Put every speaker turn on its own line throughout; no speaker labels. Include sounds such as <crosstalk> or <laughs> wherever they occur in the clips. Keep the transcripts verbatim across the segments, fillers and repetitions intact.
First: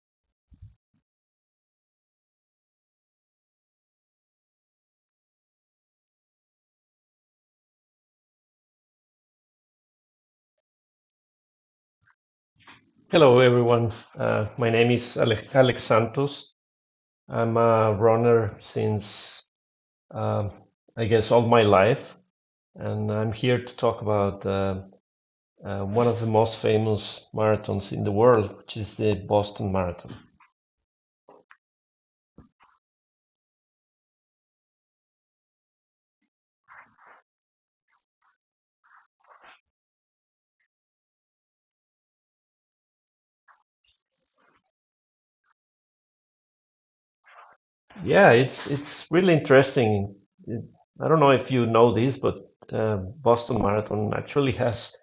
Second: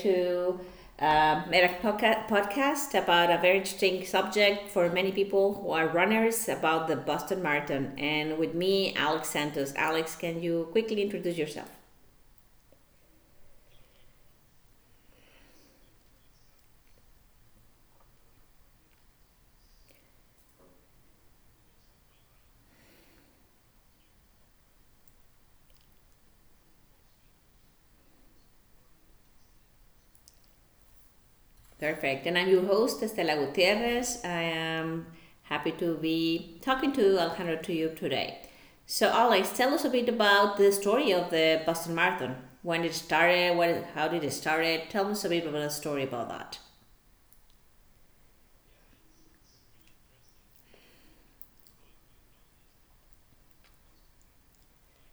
to uh, make a podca- podcast about a very interesting subject for many people who are runners about the Boston Marathon. And with me, Alex Santos. Alex, can you quickly introduce yourself?
Hello, everyone. Uh, my name is Ale- Alex Santos. I'm a runner since, um I guess, all my life, and I'm here to talk about uh, uh, one of the most famous marathons in the world, which is the Boston Marathon.
Perfect. And I'm your host, Estela Gutierrez. I am happy to be talking to Alejandro to you today. So, Alex, tell us a bit about the story of the Boston Marathon. When it started, what, how did it start? Tell us a bit about the story about that.
Yeah, it's it's really interesting. It- I don't know if you know this, but uh, Boston Marathon actually has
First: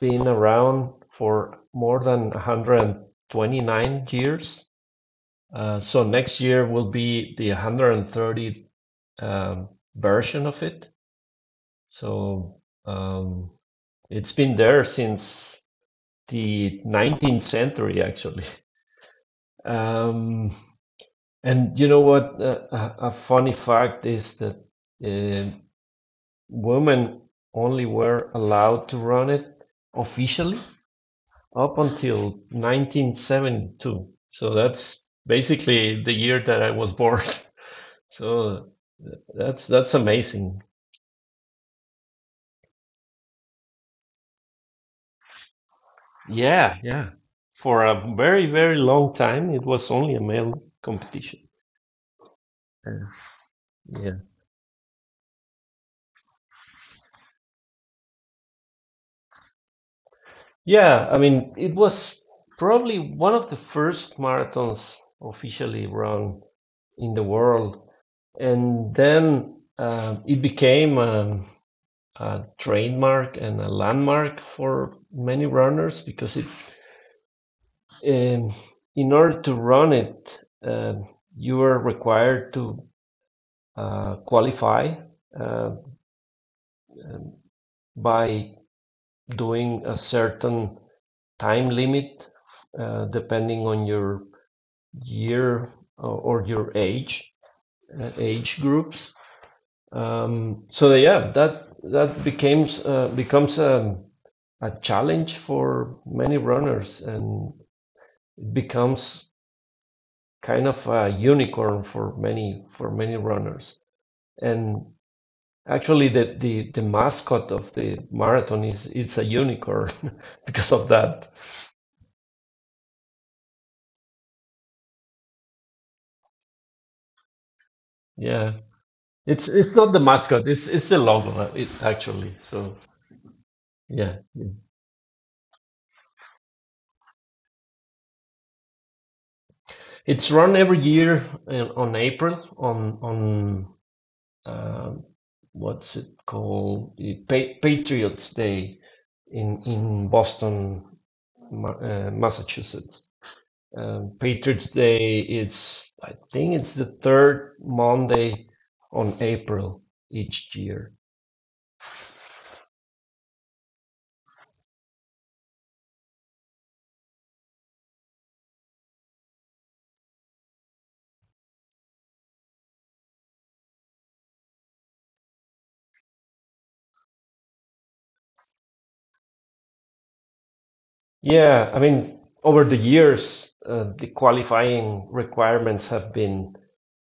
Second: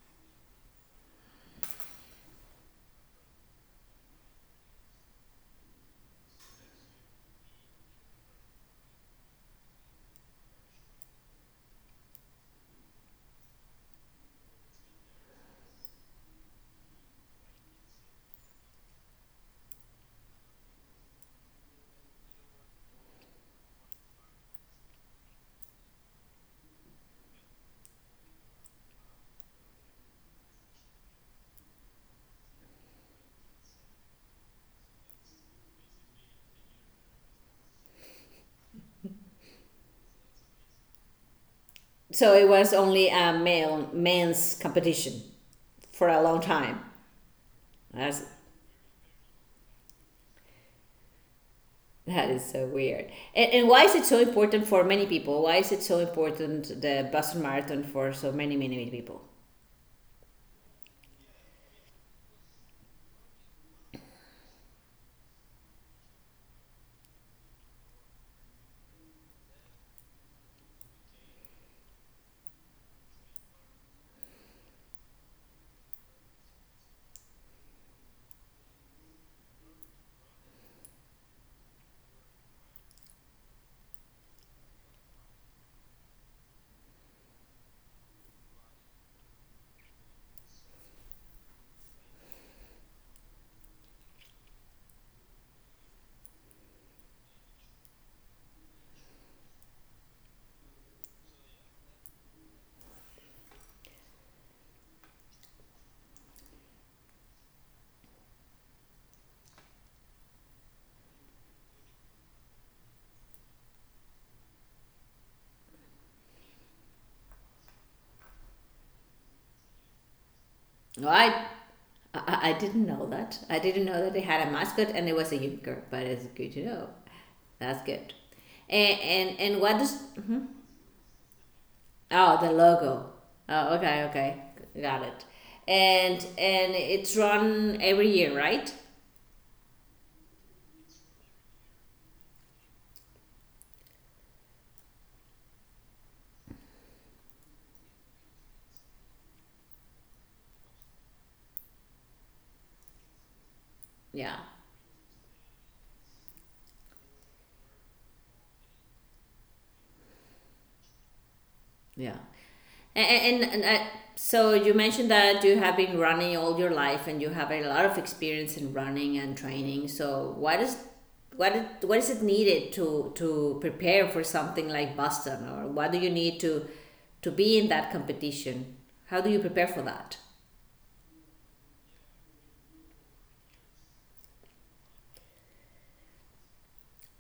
been around for more than one hundred twenty-nine years. Uh, so next year will be the one hundred thirtieth um, version of it. So um, it's been there since the nineteenth century, actually. Um, and you know what? Uh, a, a funny fact is that uh, women only were allowed to run it officially up until nineteen seventy-two. So that's basically the year that I was born. <laughs> So That's that's amazing.
So it was only a male men's competition for a long
Yeah,
time.
yeah. For a
That's,
very, very long time, it was only a male competition.
that is so
Uh,
weird. And, and why is it
yeah.
so important for many people? Why is it so important the Boston Marathon for so many many many people?
Yeah, I mean, it was probably one of the first marathons officially run in the world. And then uh, it became a, a trademark and a landmark for many runners because it, um, in order to run it, uh, you were required to uh, qualify uh, by doing a certain time limit, uh, depending on your year, or your age, uh, age groups. Um, so yeah that that becomes, uh, becomes a, a challenge for many runners, and it becomes kind of a unicorn for many for many runners. And actually, the, the, the mascot of the marathon, is it's a unicorn <laughs> because of
Well,
that.
I, I I didn't know that. I didn't know that they had a mascot and it was a unicorn. But it's good to know. That's good.
Yeah.
And and
It's
and
it's
what
not the
does
mascot, it's it's the logo, uh, it, actually.
oh, the
So
logo? Oh, okay,
yeah.
okay, got it. And and it's run every year, right?
It's run every year, in, on April, on on um what's it called? The Pa- Patriots Day in in Boston, Ma- uh, Massachusetts. Um,
Yeah.
Patriots Day, it's, I think it's the third Monday on April each year.
Yeah. And, and, and I, so you mentioned that you have been running all your life and you have a lot of experience in running and training. So what is what is- what is it needed to to prepare for something like Boston or what do you need to to be in that competition? How do you prepare for that?
Yeah, I mean, over the years, uh, the qualifying requirements have been,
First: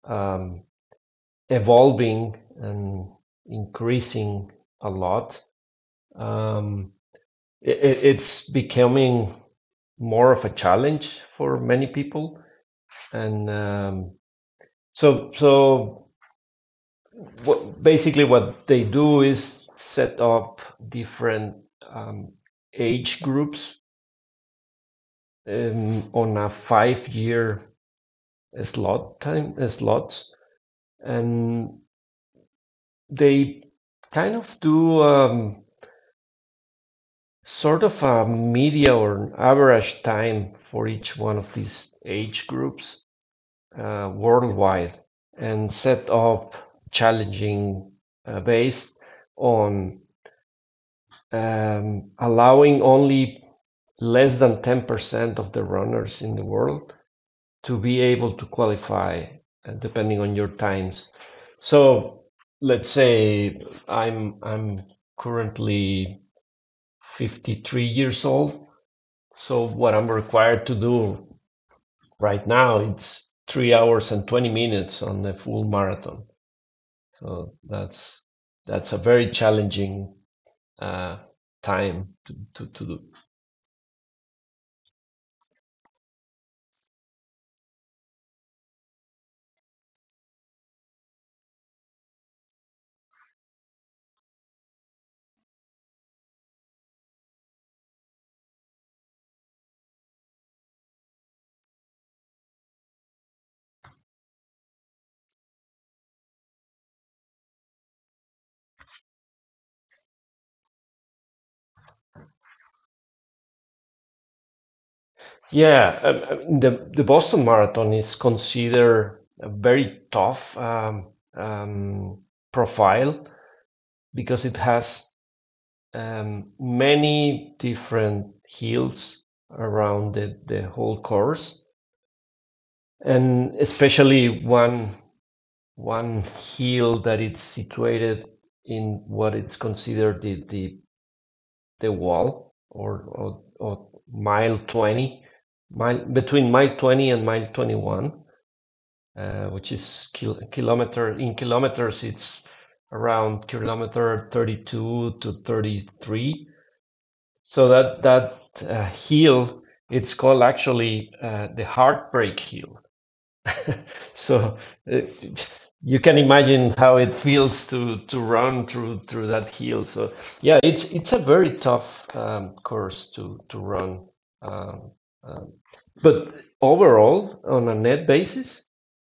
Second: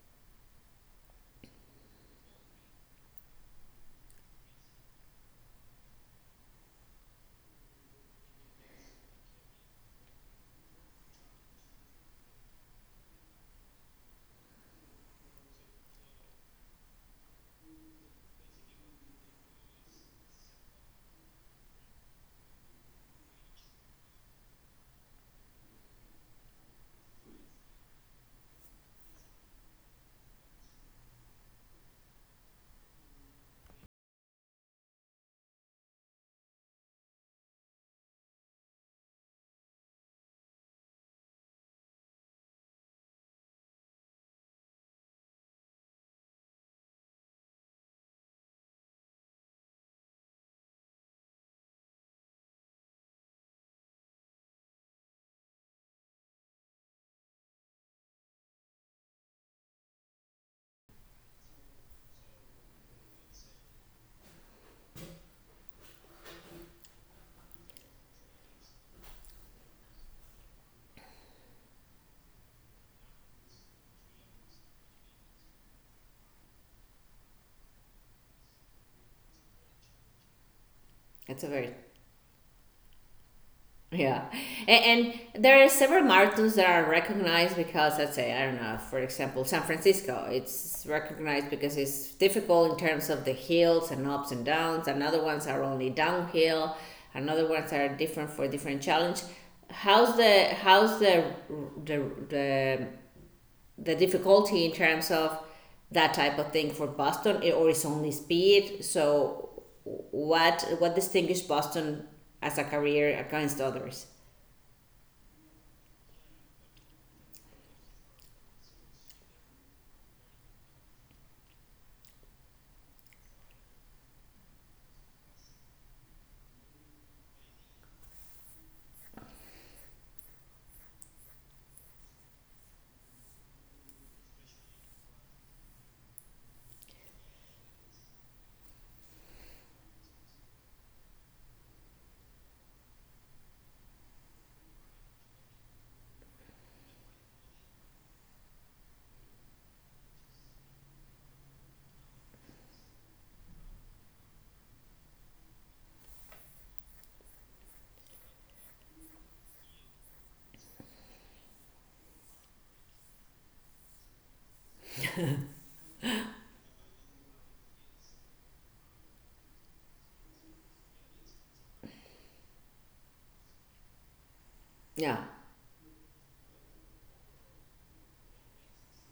um, evolving and increasing a lot. Um, it, it's becoming more of a challenge for many people. And um, so, so, what, basically what they do is set up different, um, age groups, um, on a five-year slot time, uh, slots, and they kind of do, um, sort of a media or average time for each one of these age groups, uh, worldwide, and set up challenging, uh, based on, um, allowing only less than ten percent of the runners in the world to be able to qualify, uh, depending on your times. So let's say I'm I'm currently fifty-three years old. So what I'm required to do right now it's three hours and twenty minutes on the full marathon. So that's that's a very challenging uh,
That's a very.
time to, to, to do.
Yeah, and, and there are several marathons that are recognized because let's say I don't know, for example, San Francisco. It's recognized because it's difficult in terms of the hills and ups and downs. Another ones are only downhill. Another ones are different for different challenge. How's the how's the the the, the difficulty in terms of that type of thing for Boston, It- or it's only speed? So what what distinguishes Boston as a career against others?
Yeah, um, I mean, the the Boston Marathon is considered a very tough, um, um, profile because it has, um, many different hills around the, the whole course, and especially one one hill that it's situated in what it's considered the the, the wall, or, or or mile twenty, mile between mile twenty and mile twenty-one, uh, which is kil kilometer, in kilometers, it's around kilometer thirty-two to thirty-three. So that that uh, hill, it's called, actually, uh, the heartbreak hill. <laughs> So, uh, you can imagine how it feels to to run through through that hill. So yeah, it's it's a very tough, um, course to to run. Um,
Yeah.
um, but overall, on a net basis,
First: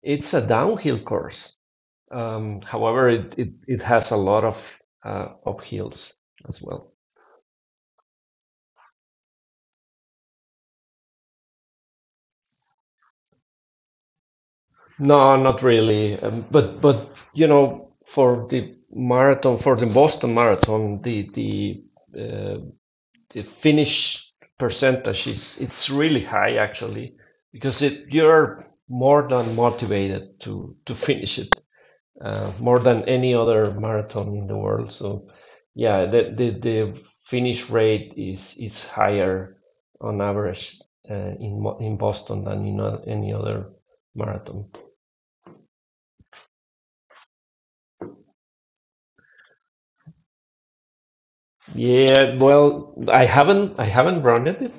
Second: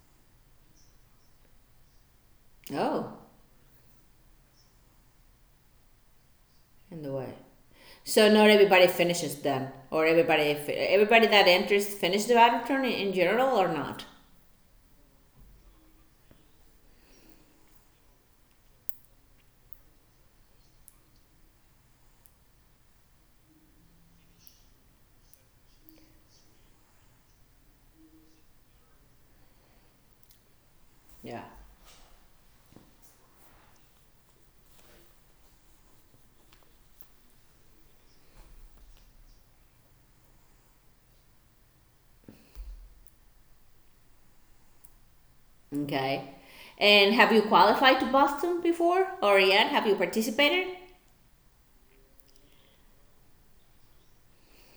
it's a downhill course. Um, however,
Oh,
it, it, it has a lot of, uh, uphills as well.
in the way. So not everybody finishes then, or everybody fi- everybody that enters finish the marathon in, in general or not.
No, not really. Um, but but you know, for the marathon, for the Boston Marathon, the the uh, the finish percentage is it's really high, actually, because it you're more than motivated to to finish
Yeah.
it. Uh, more than any other marathon in the world. So yeah, the the, the finish rate is is higher on average, uh, in Mo- in Boston than in o- any other marathon.
Okay. And have you qualified to Boston before, or yet have you participated?
Yeah, well, I haven't I haven't run it.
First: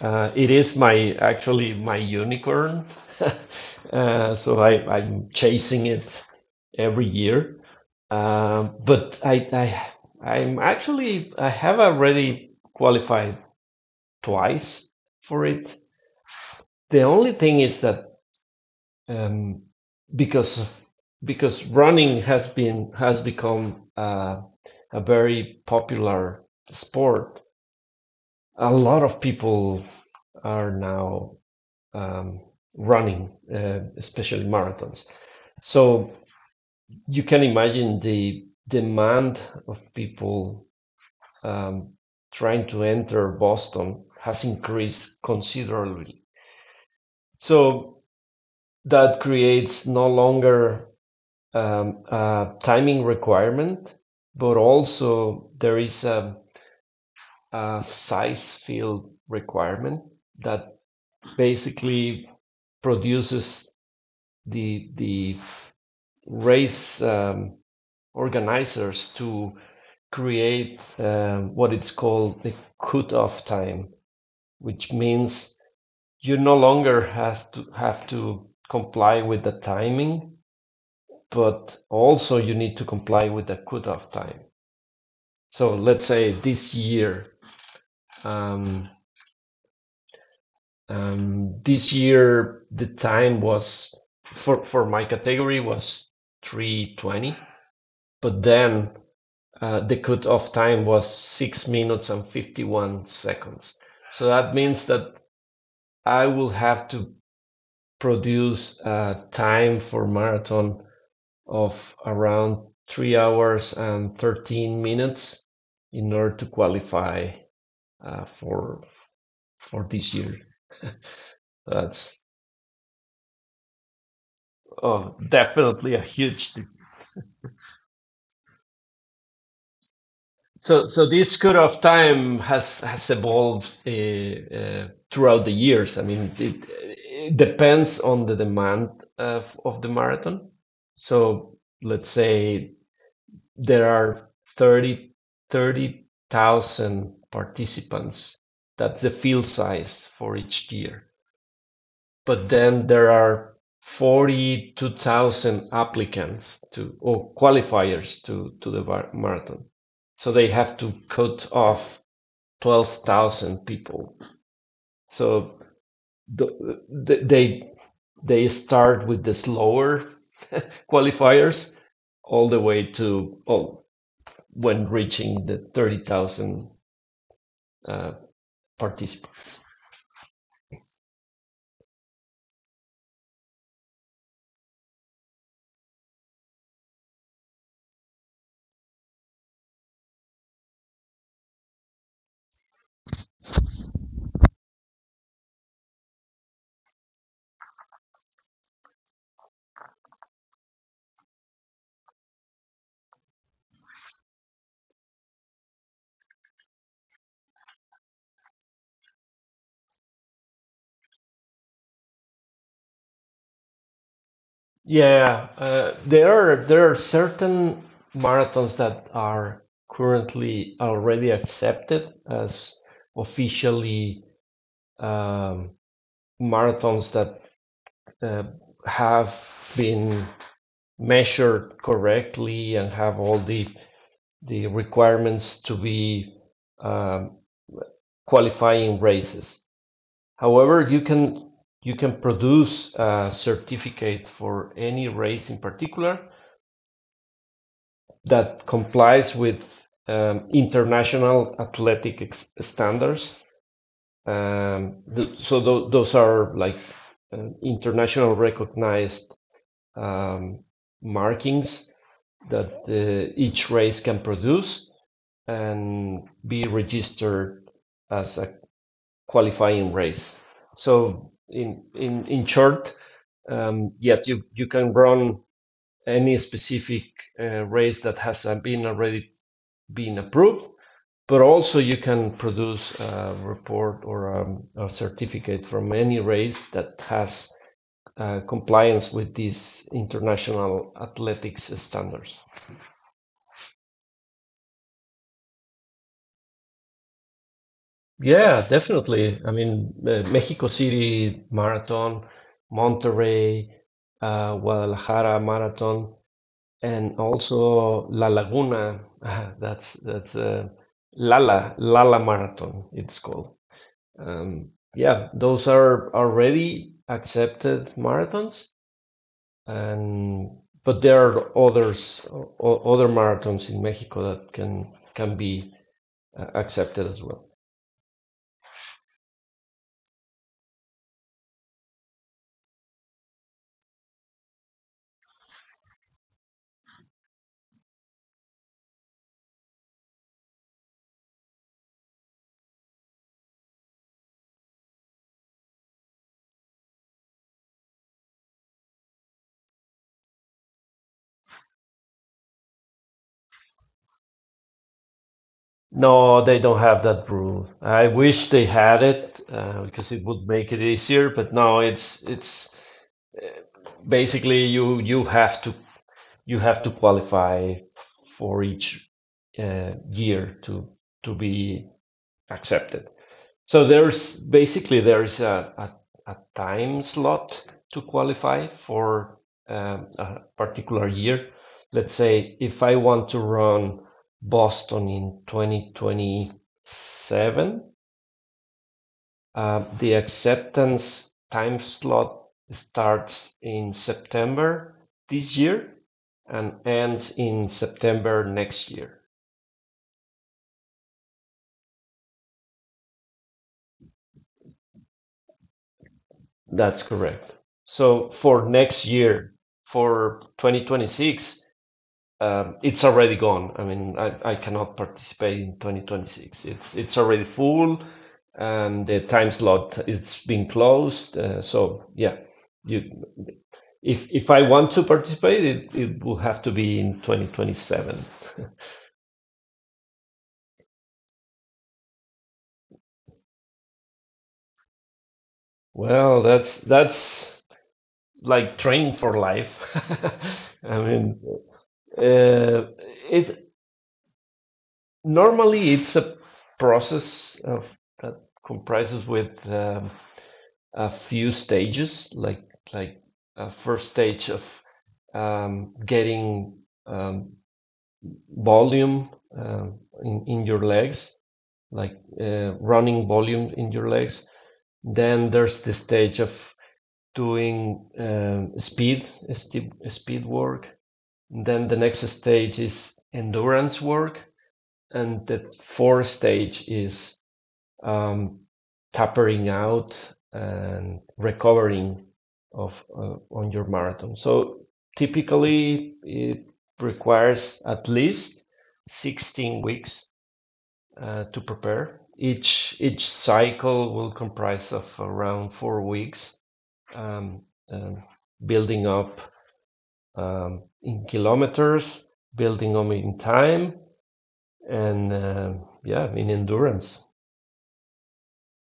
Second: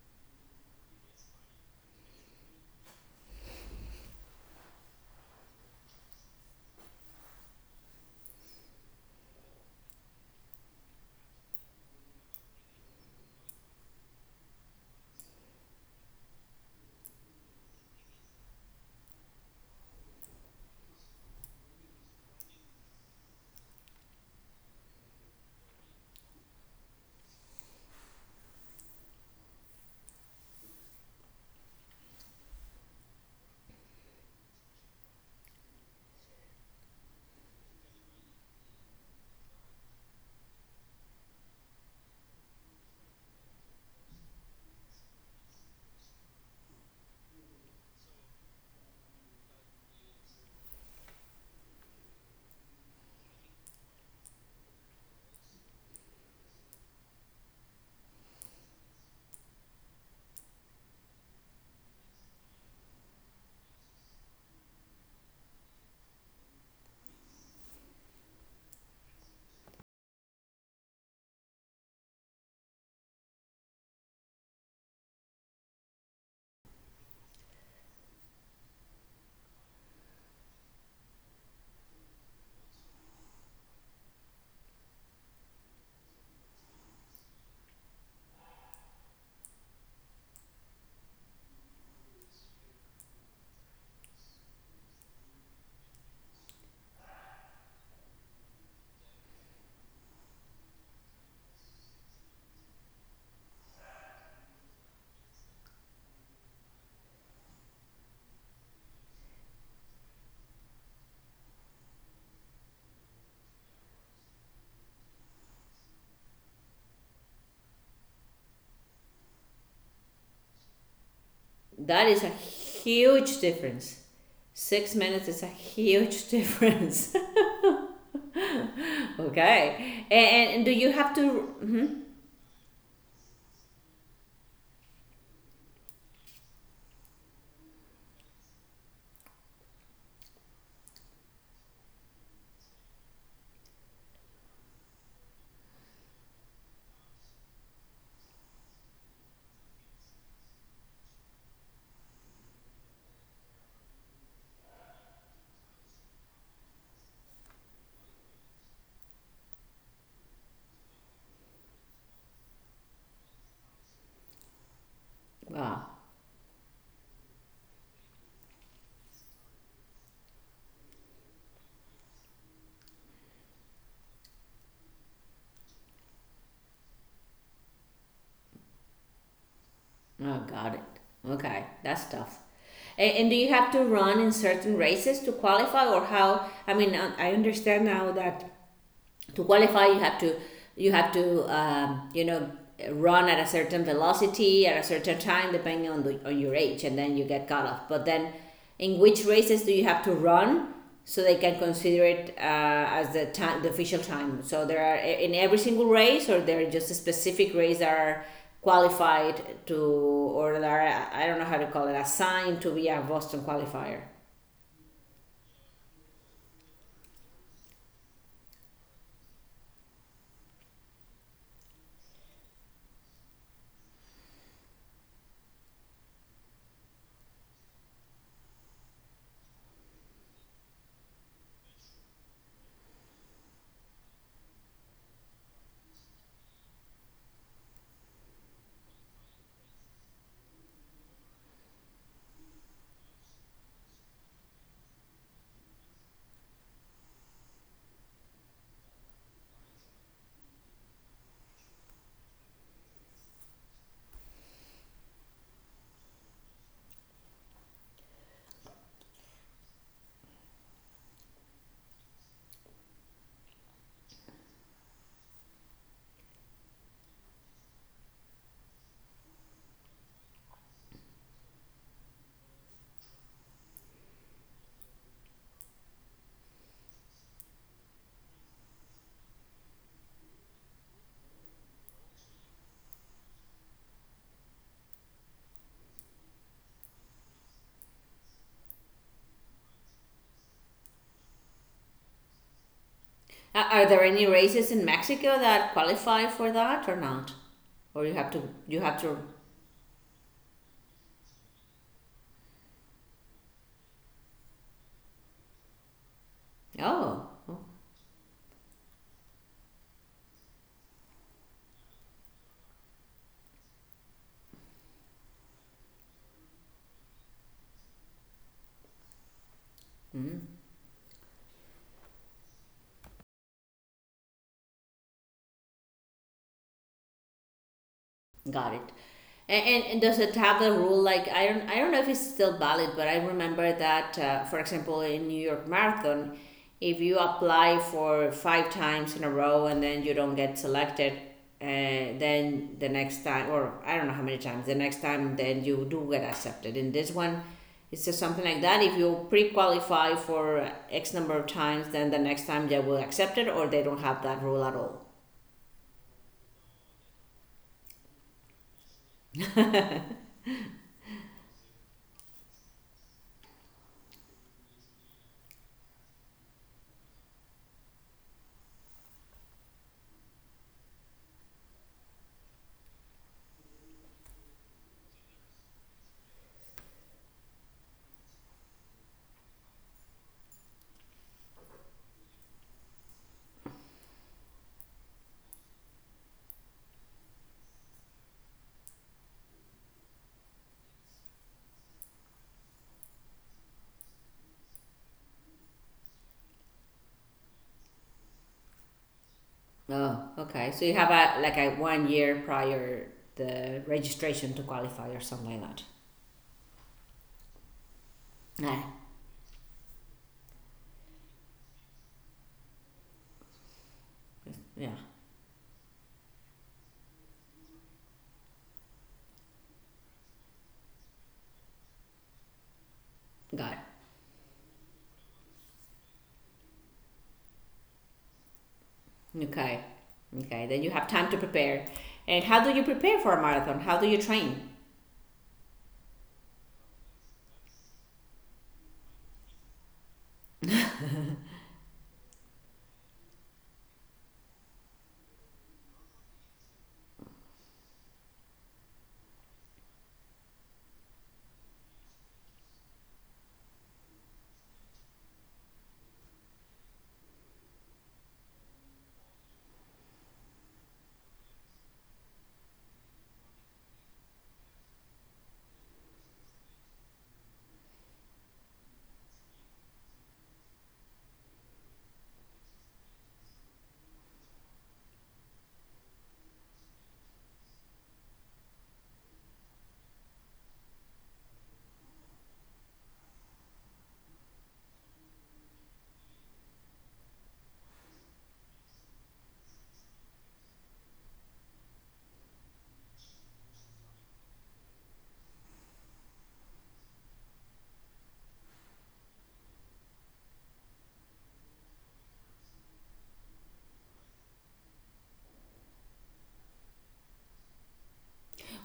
Uh, it is my actually my unicorn. <laughs> uh, so I, I'm chasing it every year. Um, but I, I I'm actually I have already qualified twice for it. The only thing is that, um, because of, because running has been has become uh, a very popular sport. A lot of people are now, um, running, uh, especially marathons. So you can imagine the demand of people, um, trying to enter Boston has increased considerably. So that creates no longer, um, a timing requirement, but also there is a, a size field requirement that basically produces the the race, um, organizers to create, um, what it's called, the cutoff time, which means you no longer has to have to comply with the timing, but also you need to comply with the cutoff time. So let's say this year, um, um, this year the time was for for my category was three twenty, but then uh, the cutoff time was six minutes and fifty-one seconds. So that means that I will have to produce, uh, time for marathon of around three hours and thirteen minutes in order to qualify, uh, for for this year.
That
That's,
is a huge difference. Six
oh,
minutes is a
definitely a
huge <laughs>
huge. dif-
difference. <laughs> Okay. And, and do
So
you
so
have
this
to?
cut of
Mhm.
time has has evolved, uh, uh, throughout the years. I mean, it, it depends on the demand of, of the marathon. So let's say there are thirty thirty thousand participants. That's the field size for each tier. But then there are forty-two thousand applicants to, or qualifiers to to the marathon. So they have to cut off twelve thousand people. So
Wow.
the, they they start with the slower qualifiers all the way to, oh when reaching the thirty thousand, uh, participants.
Oh, got it. Okay, that's tough. And, and do you have to run in certain races to qualify, or how? I mean, I I understand now that to qualify you have to you have to um, you know run at a certain velocity at a certain time depending on, the, on your age and then you get cut off but then in which races do you have to run so they can consider it uh, as the time the official time, so there are in every single race or there are just a specific race that are qualified to or that are I don't know how to call it assigned to be a Boston qualifier.
Yeah, uh, there are there are certain marathons that are currently already accepted as officially, um, marathons that, uh, have been measured correctly and have all the the requirements to be, um, qualifying races. However, you can you can produce a certificate for any race in particular that complies with, um, international athletic standards. Um, th- so th- those are like, uh, international recognized, um, markings that, uh, each race can produce and be registered as a qualifying race. So in in in short, um, yes, you you can run any specific, uh, race that has, uh, been already been approved. But also you can produce a report, or, um, a certificate from any race that has, uh, compliance with these international athletics standards.
Uh, Are there any races in Mexico that qualify for that or not? Or you have to
Yeah,
you have to
definitely. I mean, uh, Mexico City Marathon, Monterrey, uh, Guadalajara Marathon, and
Oh, oh.
also La Laguna. <laughs> That's that's uh, Lala Lala Marathon, it's called. Um, yeah, those are already accepted marathons, and but there are others, o- other marathons in Mexico that can can be, uh, accepted as well.
Got it. And, and, and does it have a rule like I don't I don't know if it's still valid, but I remember that uh, for example in New York Marathon, if you apply for five times in a row and then you don't get selected, uh, then the next time or I don't know how many times the next time then you do get accepted. In this one, it's just something like that. If you pre-qualify for X number of times, then the next time they will accept it, or they don't have that rule at all.
No, they don't have that rule. I wish they had it, uh, because it would make it easier. But no, it's it's basically you you have to you have to qualify for each, uh, year to to be accepted. So there's basically there is a, a, a time slot to qualify for, um, a particular year. Let's say if I want to run Boston in twenty twenty-seven, uh, the acceptance time slot starts in September this year and ends in September next year.
Oh, okay. So you have a like a one year prior the registration to qualify or something like that.
That's correct. So for
Yeah.
next year, for twenty twenty-six, Um, it's already gone. I mean, I, I
Yeah.
cannot participate in twenty twenty-six. It's it's already full, and the time slot it's been closed. Uh, so yeah, you
Got
if if I want to participate, it, it will have to be in twenty twenty-seven.
it. Okay. Okay. Then you have time to prepare. And how do you prepare for a marathon? How do you train?
Well, that's that's like train for life. <laughs> I mean, uh, it normally it's a process of that comprises with, um, a few stages, like like a first stage of, um, getting, um, volume, um, in, in your legs, like, uh, running volume in your legs. Then there's the stage of doing, um, speed, sti- speed work. Then the next stage is endurance work, and the fourth stage is, um, tapering out and recovering of uh, on your marathon. So typically, it requires at least sixteen weeks, uh, to prepare. Each each cycle will comprise of around four weeks, um, um, building up, um, in kilometers, building up in time, and um yeah, in endurance.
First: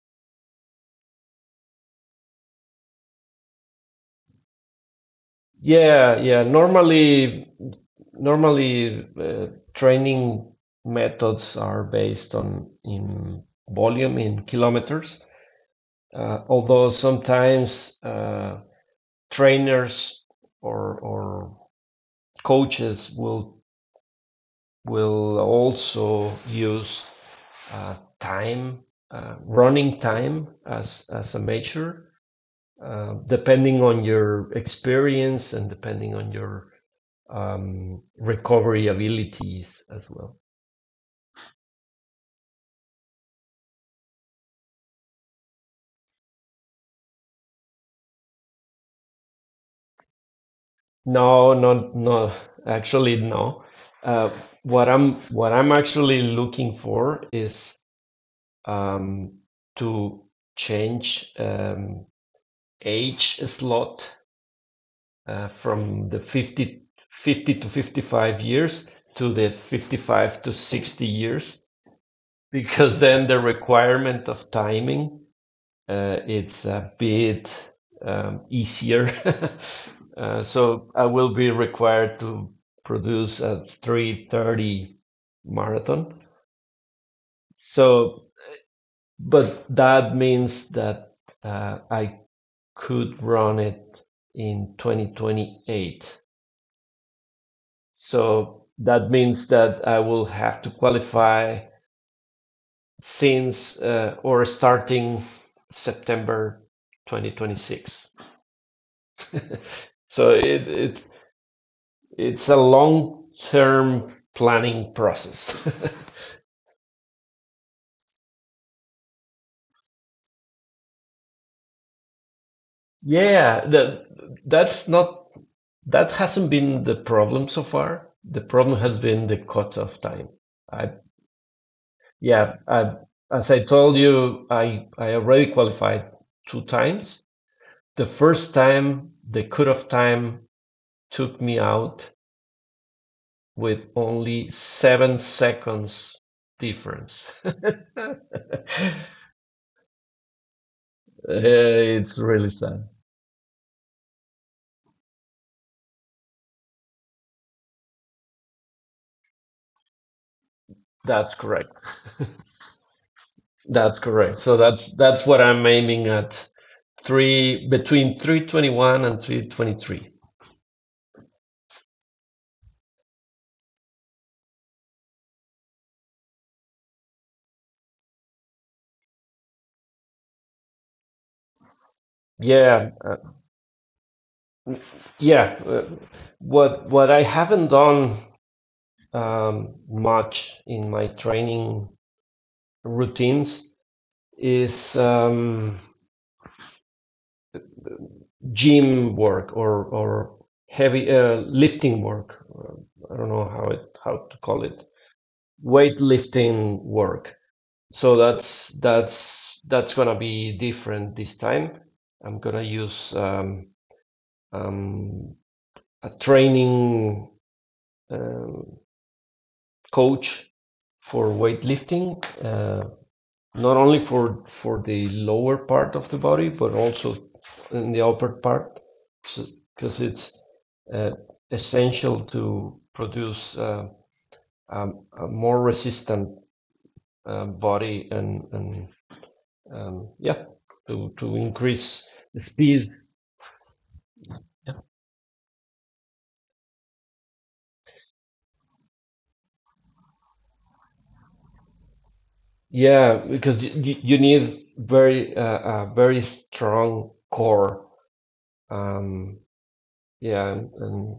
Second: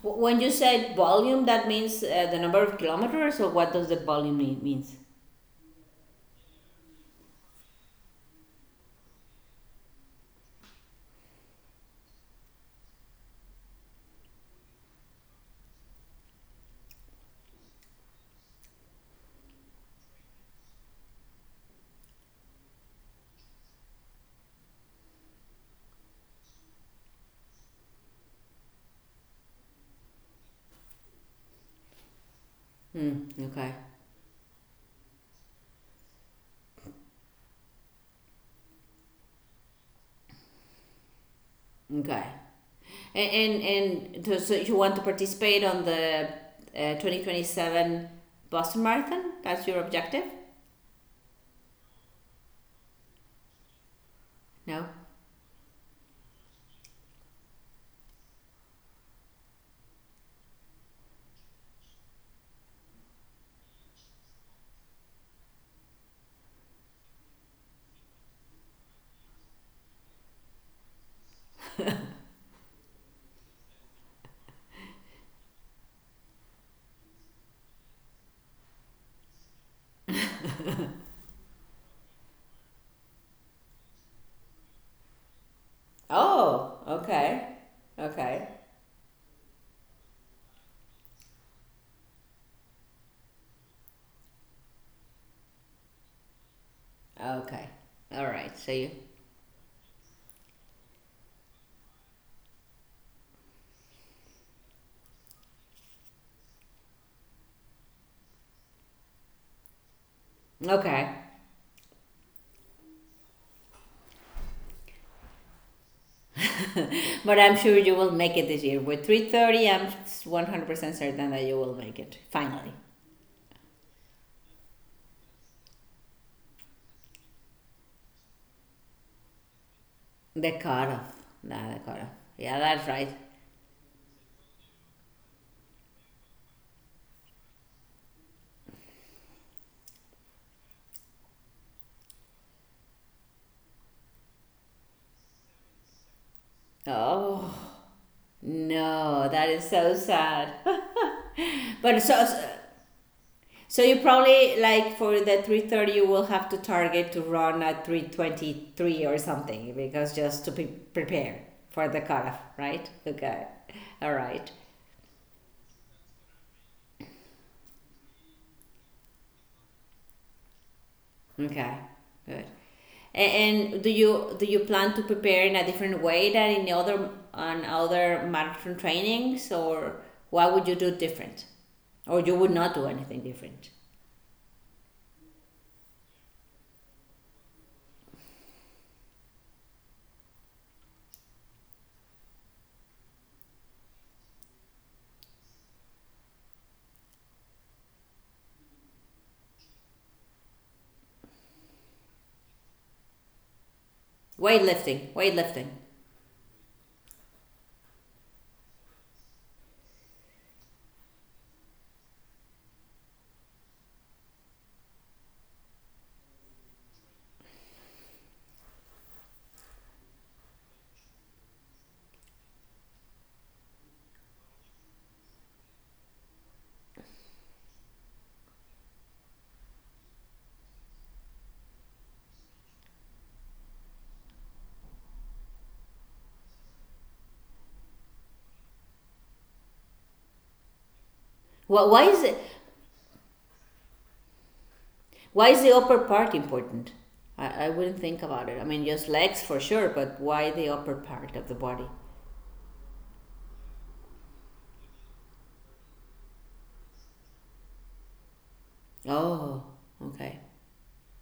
W- When you said volume, that means uh, the number of kilometers, or what does the volume mean, means?
Yeah, yeah. Normally, normally uh, training methods are based on in volume in kilometers. Uh, although sometimes, uh, trainers or or coaches will will also use, uh, time, uh, running time as as a measure, uh,
Hmm. Okay.
depending on your experience and depending on your, um, recovery abilities as well.
Okay. And and, and to, so you want to participate on the uh, twenty twenty-seven Boston Marathon? That's your objective?
No, no, no. Actually, no. Uh,
No.
what I'm what I'm actually looking for is, um, to change, um, age slot, uh, from the fifty fifty to fifty-five years to the fifty-five to sixty years, because then the requirement of timing, uh, it's a bit, um, easier. <laughs> uh, So I will be required to produce a three thirty marathon.
Oh, okay.
So,
Okay.
but that means that, uh, I could run it in twenty twenty-eight.
Okay. All right. So
So
you
that means that I will have to qualify since, uh, or starting, September twenty twenty-six. So it
Okay,
it it's a long-term planning process. <laughs>
but I'm sure you will make it this year. With three thirty, I'm one hundred percent certain that you will make it. Finally,
Yeah, the, that's not that hasn't been the problem so far. The problem has been the cutoff time.
the
I
cutoff. Nah, the cutoff. Yeah,
yeah,
that's
I
right.
as I told you, I I already qualified two times. The first time, the cutoff time took me out with only seven seconds
Oh
difference.
no,
<laughs>
that is so sad. But so.
it's
so
really sad.
so you probably, like, for the three thirty you will have to target to run at three twenty-three or something because just to be prepared
That's
for
correct.
the cutoff, right? Okay.
<laughs> That's
All
correct.
right.
So that's that's what I'm aiming at. Three, between three twenty-one and three twenty-three.
Okay, good. A- And do you do you plan to prepare in a different way than in the other on other marathon trainings, or what would you do different, or you would not do
Yeah,
anything
uh,
different?
yeah. Uh, what what I haven't done um, much in my training routines is um, gym work or or heavy uh, lifting work. Uh, I don't know how it how to call it.
Weightlifting, weightlifting.
Weightlifting work. So that's that's that's gonna be different this time. I'm gonna use um, um, a training um coach for weightlifting, uh, not only for for the lower part of the body, but also in the upper part, because so, it's uh, essential to produce uh, a, a more resistant uh, body, and, and um, yeah to, to
Why, why
increase
is it?
the speed,
Why is the upper part important? I, I wouldn't think about it. I mean, just legs for sure, but why the upper part of the body?
yeah, because you, you need very uh, a very strong core. Um,
Oh, okay.
yeah and, and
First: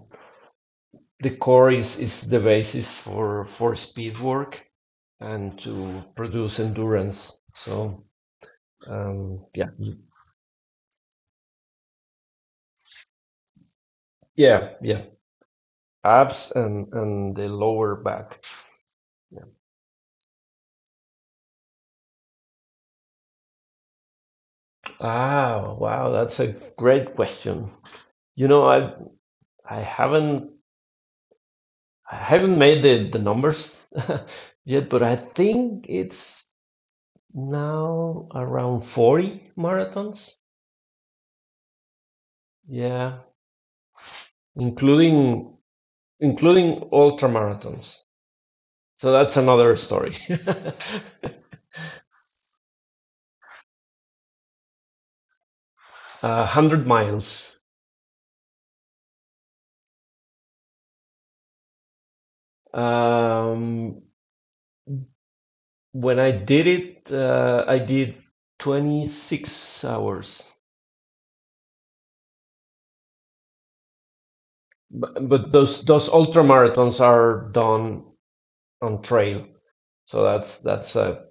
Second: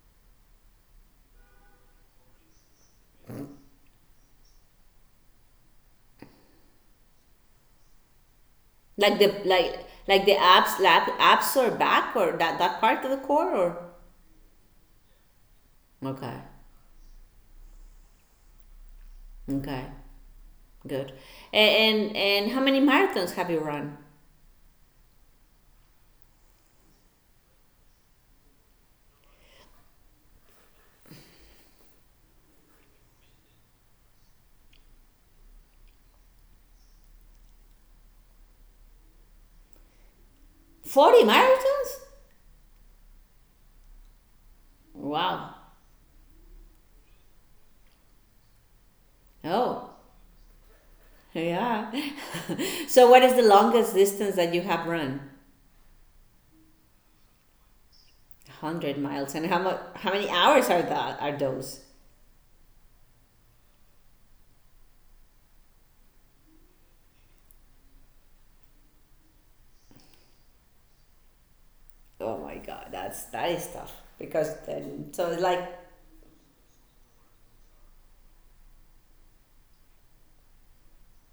the core is, is the basis for for speed work and to produce endurance. so
Like the
um, yeah
like like the abs, lap, abs or back or that that part of the core or
yeah yeah
okay,
abs and and the lower back.
okay. Good. And, and and how many marathons have you run?
Ah, wow, that's a great question. You know i i haven't I haven't made the, the numbers <laughs> yet, but I think it's now around forty marathons.
Forty marathons?
Yeah,
Wow.
including, including ultra marathons. So that's another
Oh,
story. <laughs>
yeah. <laughs> So what is the longest distance that you have run?
A hundred miles.
One hundred miles. And how much? How many hours are that? Are those?
Um, when I did it, uh, I did twenty-six hours.
Oh my God, that's that is tough because then so
But,
it's
but
like
those those ultra marathons are done on trail, so that's that's a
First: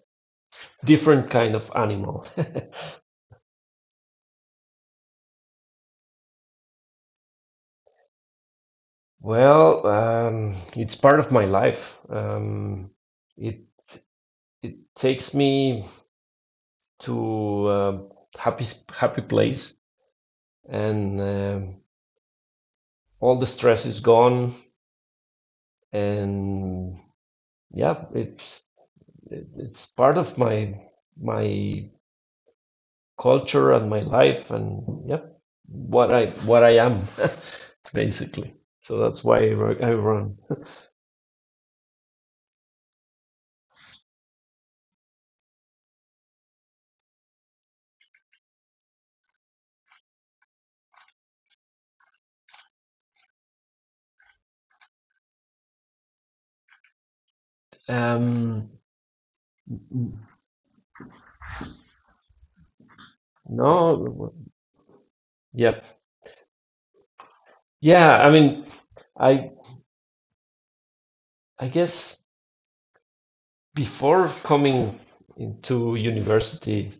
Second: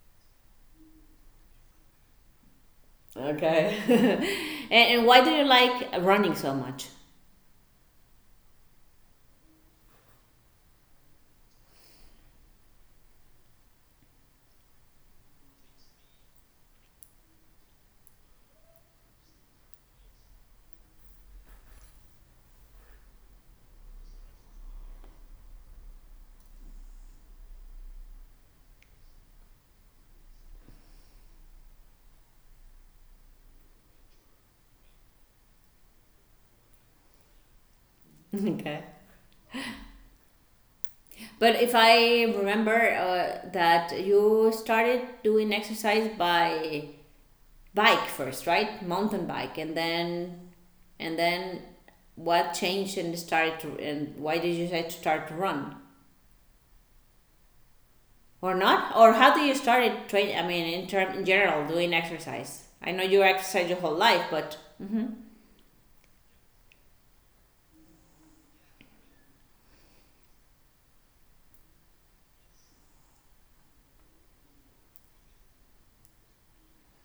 different kind of animal.
okay. <laughs> and, and why do you like running so much? <laughs>
<laughs> well, um, it's part of my life. Um, it it takes me to a happy happy place, and um all the stress is gone. And yeah, it's it, it's part of my my culture and my life, and yeah, what I what I am, <laughs> basically.
Okay.
So that's why I ru- I run.
But if I remember uh, that you started doing exercise by bike first, right? Mountain bike, and then and then what changed and started to, and why did you decide to start to run or
Um,
not? Or how do you started train? I mean, in term in general, doing exercise. I know you exercise your whole life,
no,
but mm-hmm.
Yes. Yeah, I mean, I I guess before coming into university,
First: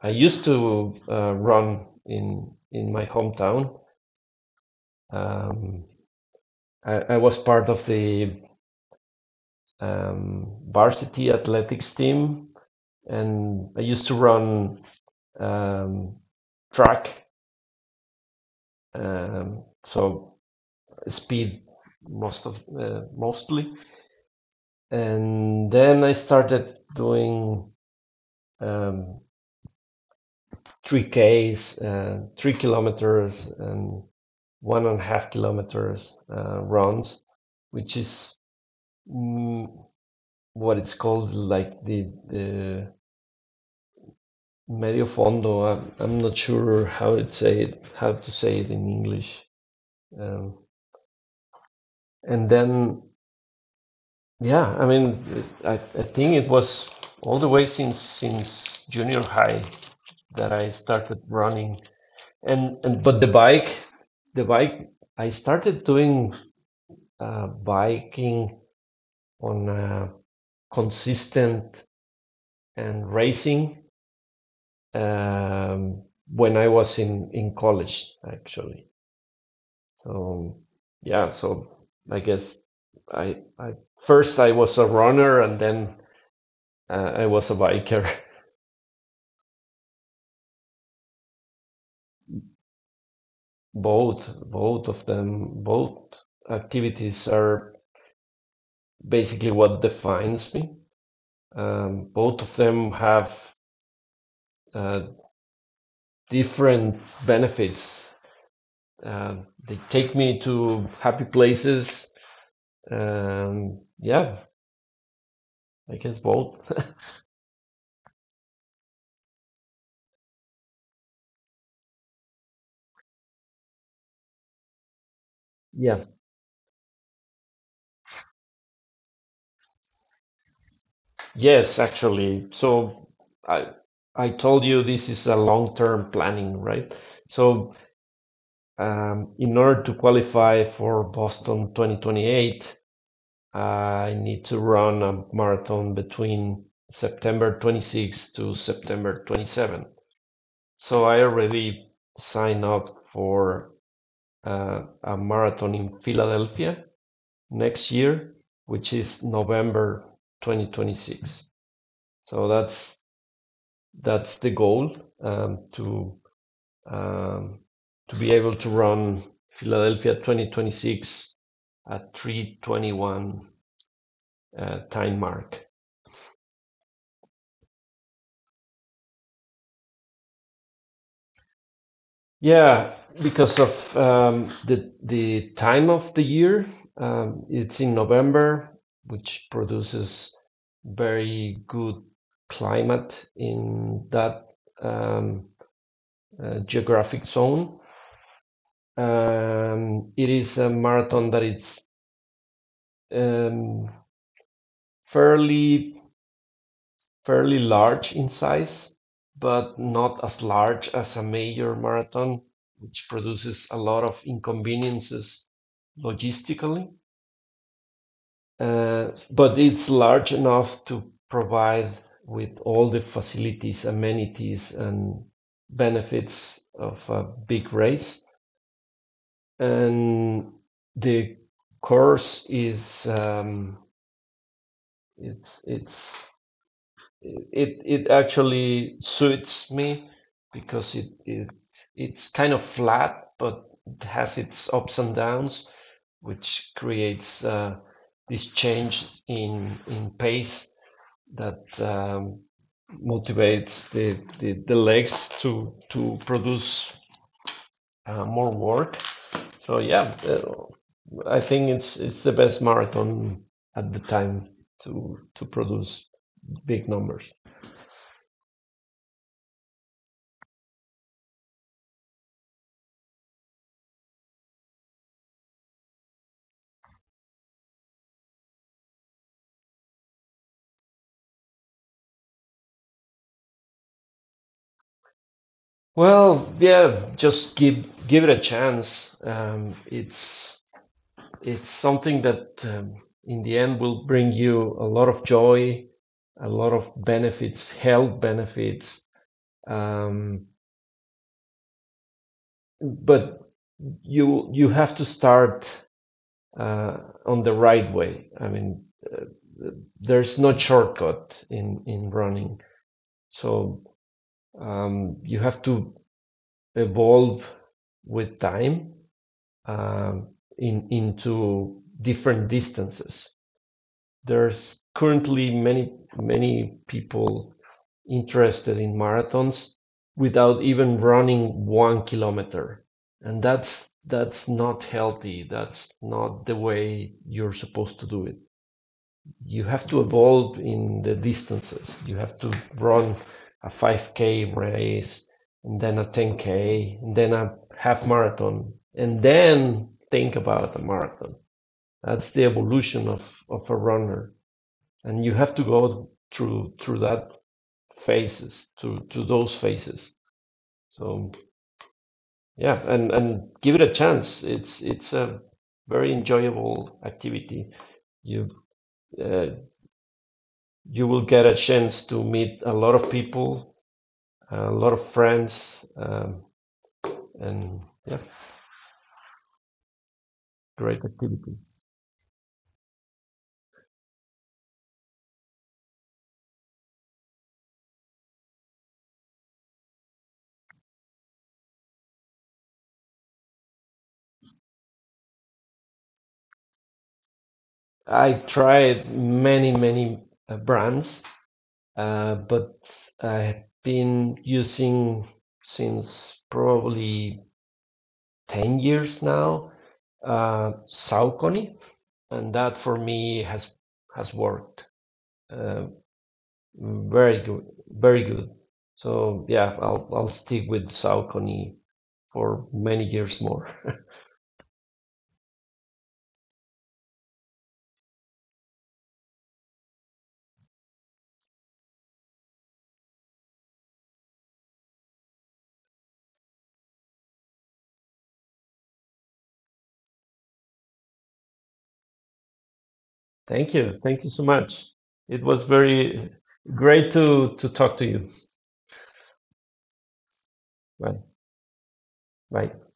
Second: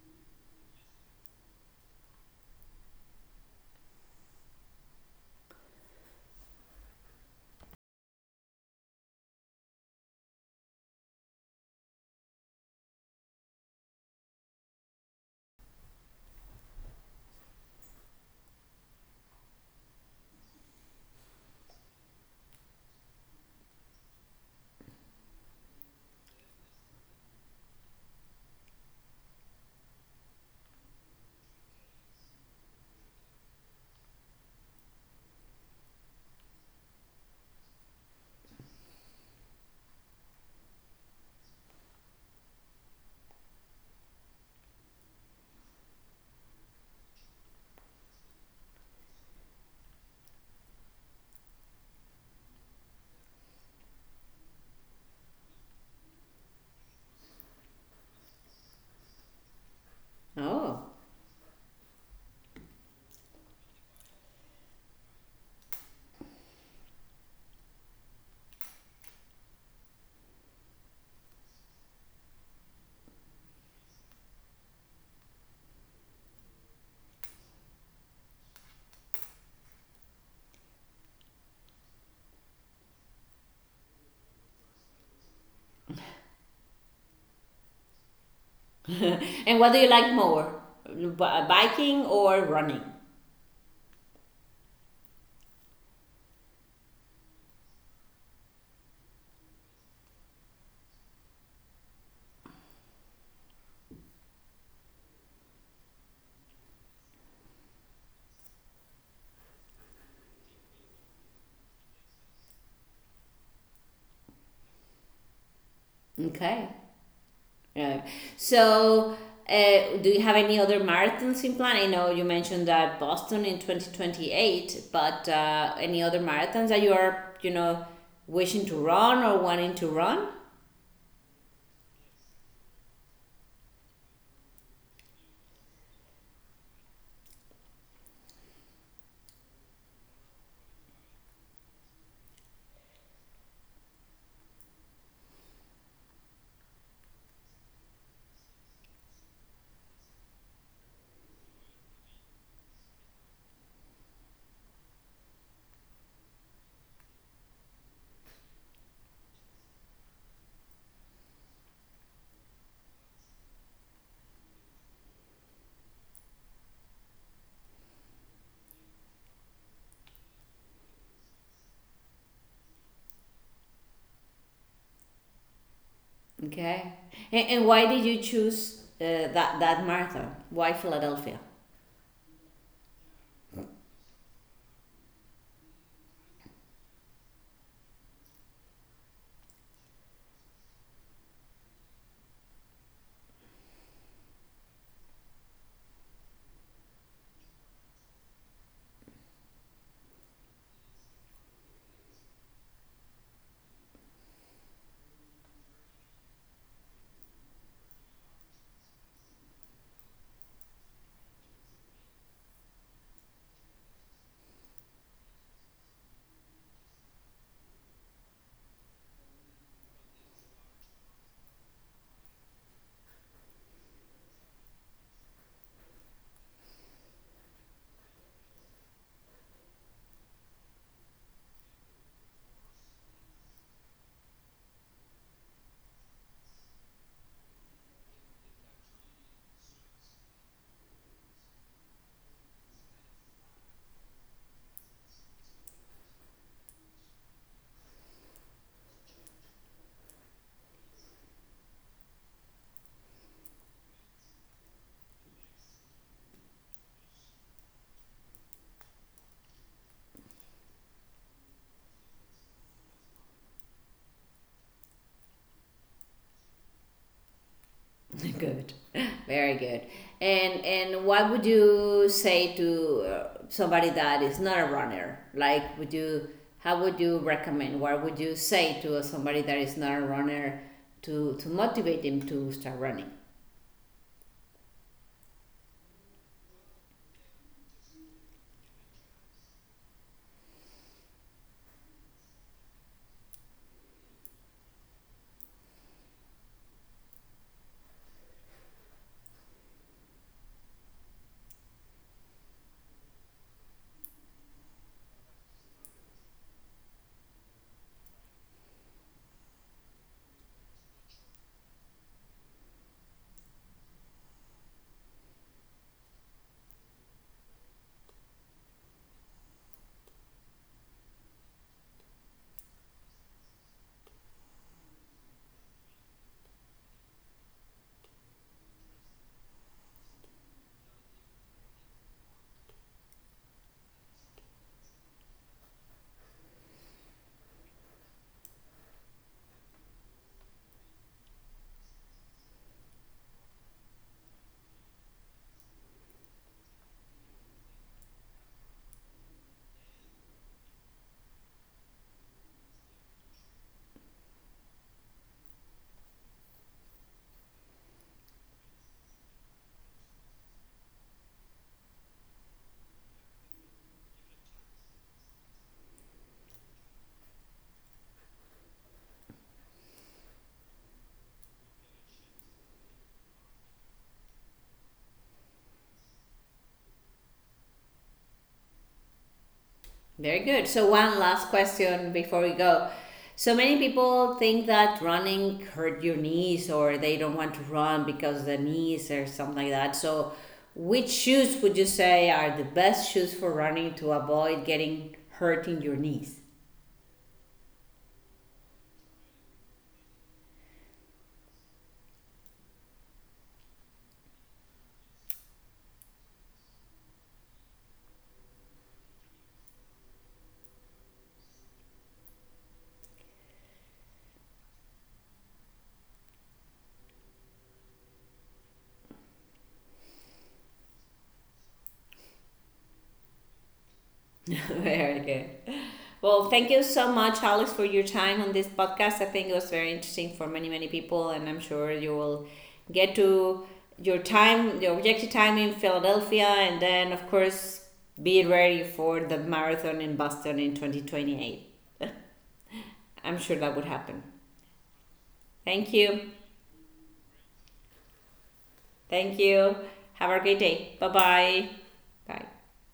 I used to uh, run in in my hometown. Um, I, I was part of the um, varsity athletics team, and I used to run um, track, um, so speed most of uh, mostly. And then I started doing um, three Ks, uh, three kilometers, and one and a half kilometers uh, runs, which is mm, what it's called, like the, the medio fondo. I'm, I'm not sure how it say it, how to say it in English. Um, and then, yeah, I mean, I, I think it was all the way since since junior high that I
Oh,
started running. And and but the bike, the bike, I started doing uh, biking on a consistent and racing, um, when I was in in college actually. So yeah, so I guess I I first I was a runner and then uh, I was a biker. <laughs>
and what do you like more, B- biking or running?
Both both of them both activities are basically what defines me. Um, both of them have uh, different benefits. Uh, they take me to happy places. Um, yeah, I guess both.
Okay.
<laughs>
Right. So, uh, do you have any other marathons in plan? I know you mentioned that Boston in twenty twenty-eight, but uh,
Yeah.
any other marathons that you are you know, wishing to run or wanting to run?
Yes, actually. So I I told you this is a long-term planning, right? So um, in order to qualify for Boston twenty twenty-eight, I need to run a marathon between september twenty-six to september twenty-seven. So I already signed up for uh, a marathon in Philadelphia next year, which is November twenty twenty-six. So that's that's the goal, um, to um, to be able to run Philadelphia twenty twenty-six at three twenty-one uh, time mark.
Okay. And, and why did you choose uh, that that marathon? Why Philadelphia?
Yeah, because of um, the the time of the year, um, it's in November, which produces very good climate in that um, uh, geographic zone. Um, it is a marathon that it's um, fairly fairly large in size, but not as large as a major marathon, which produces a lot of inconveniences logistically. Uh, but it's large enough to provide with all the facilities, amenities, and benefits of a big race. And the course is, um, it's it's it it actually suits me because it it it's kind of flat, but it has its ups and downs, which creates uh, this change in in pace that um, motivates the, the the legs to to produce uh, more work. So yeah, uh, I think it's it's the best marathon at the time to to produce big numbers.
<laughs> Good, very good. And and what would you say to uh, somebody that is not a runner? Like, would you how would you recommend? What would you say to somebody that is not a runner to to motivate them to start running?
Well, yeah, just give give it a chance. Um, it's it's something that, um, in the end, will bring you a lot of joy, a lot of benefits, health benefits. Um, but you you have to start uh, on the right way. I mean, there's no shortcut in in running, so um, you have to evolve with time, um, in, into different distances. There's currently many, many people interested in marathons without even running one kilometer. And that's, that's not healthy. That's not the way you're supposed to do it. You have to evolve in the distances. You have to run a five K race, and then a ten K, and then a half marathon, and then think about a marathon. That's the evolution of, of a runner. And you have to go through through that phases, through through those phases. So yeah, and, and give it a chance. It's it's a very enjoyable activity. You, uh, you will get a chance to meet a lot of people, a lot of friends, um, and yeah,
Very good. So,
great
one last
activities.
question before we go. So many people think that running hurt your knees or they don't want to run because the knees or something like that. So, which shoes would you say are the best shoes for running to avoid getting hurt in your knees?
I tried many, many uh, brands, uh, but I've been using since probably ten years now uh, Saucony, and that for me has has worked uh, very good, very good. So yeah, I'll I'll stick with Saucony for many years more.
<laughs> Very good. Well, thank you so much, Alex, for your time on this podcast. I think it was very interesting for many, many people, and I'm sure you will get to your time, your objective time in Philadelphia, and then, of course, be ready for the marathon in Boston in twenty twenty-eight. <laughs> I'm
<laughs>
sure
Thank
that would
you. Thank
happen.
you so much. It was
Thank
very
you.
great to, to talk to you.
Thank you. Have a great day.
Bye.
Bye-bye. Bye.
Bye.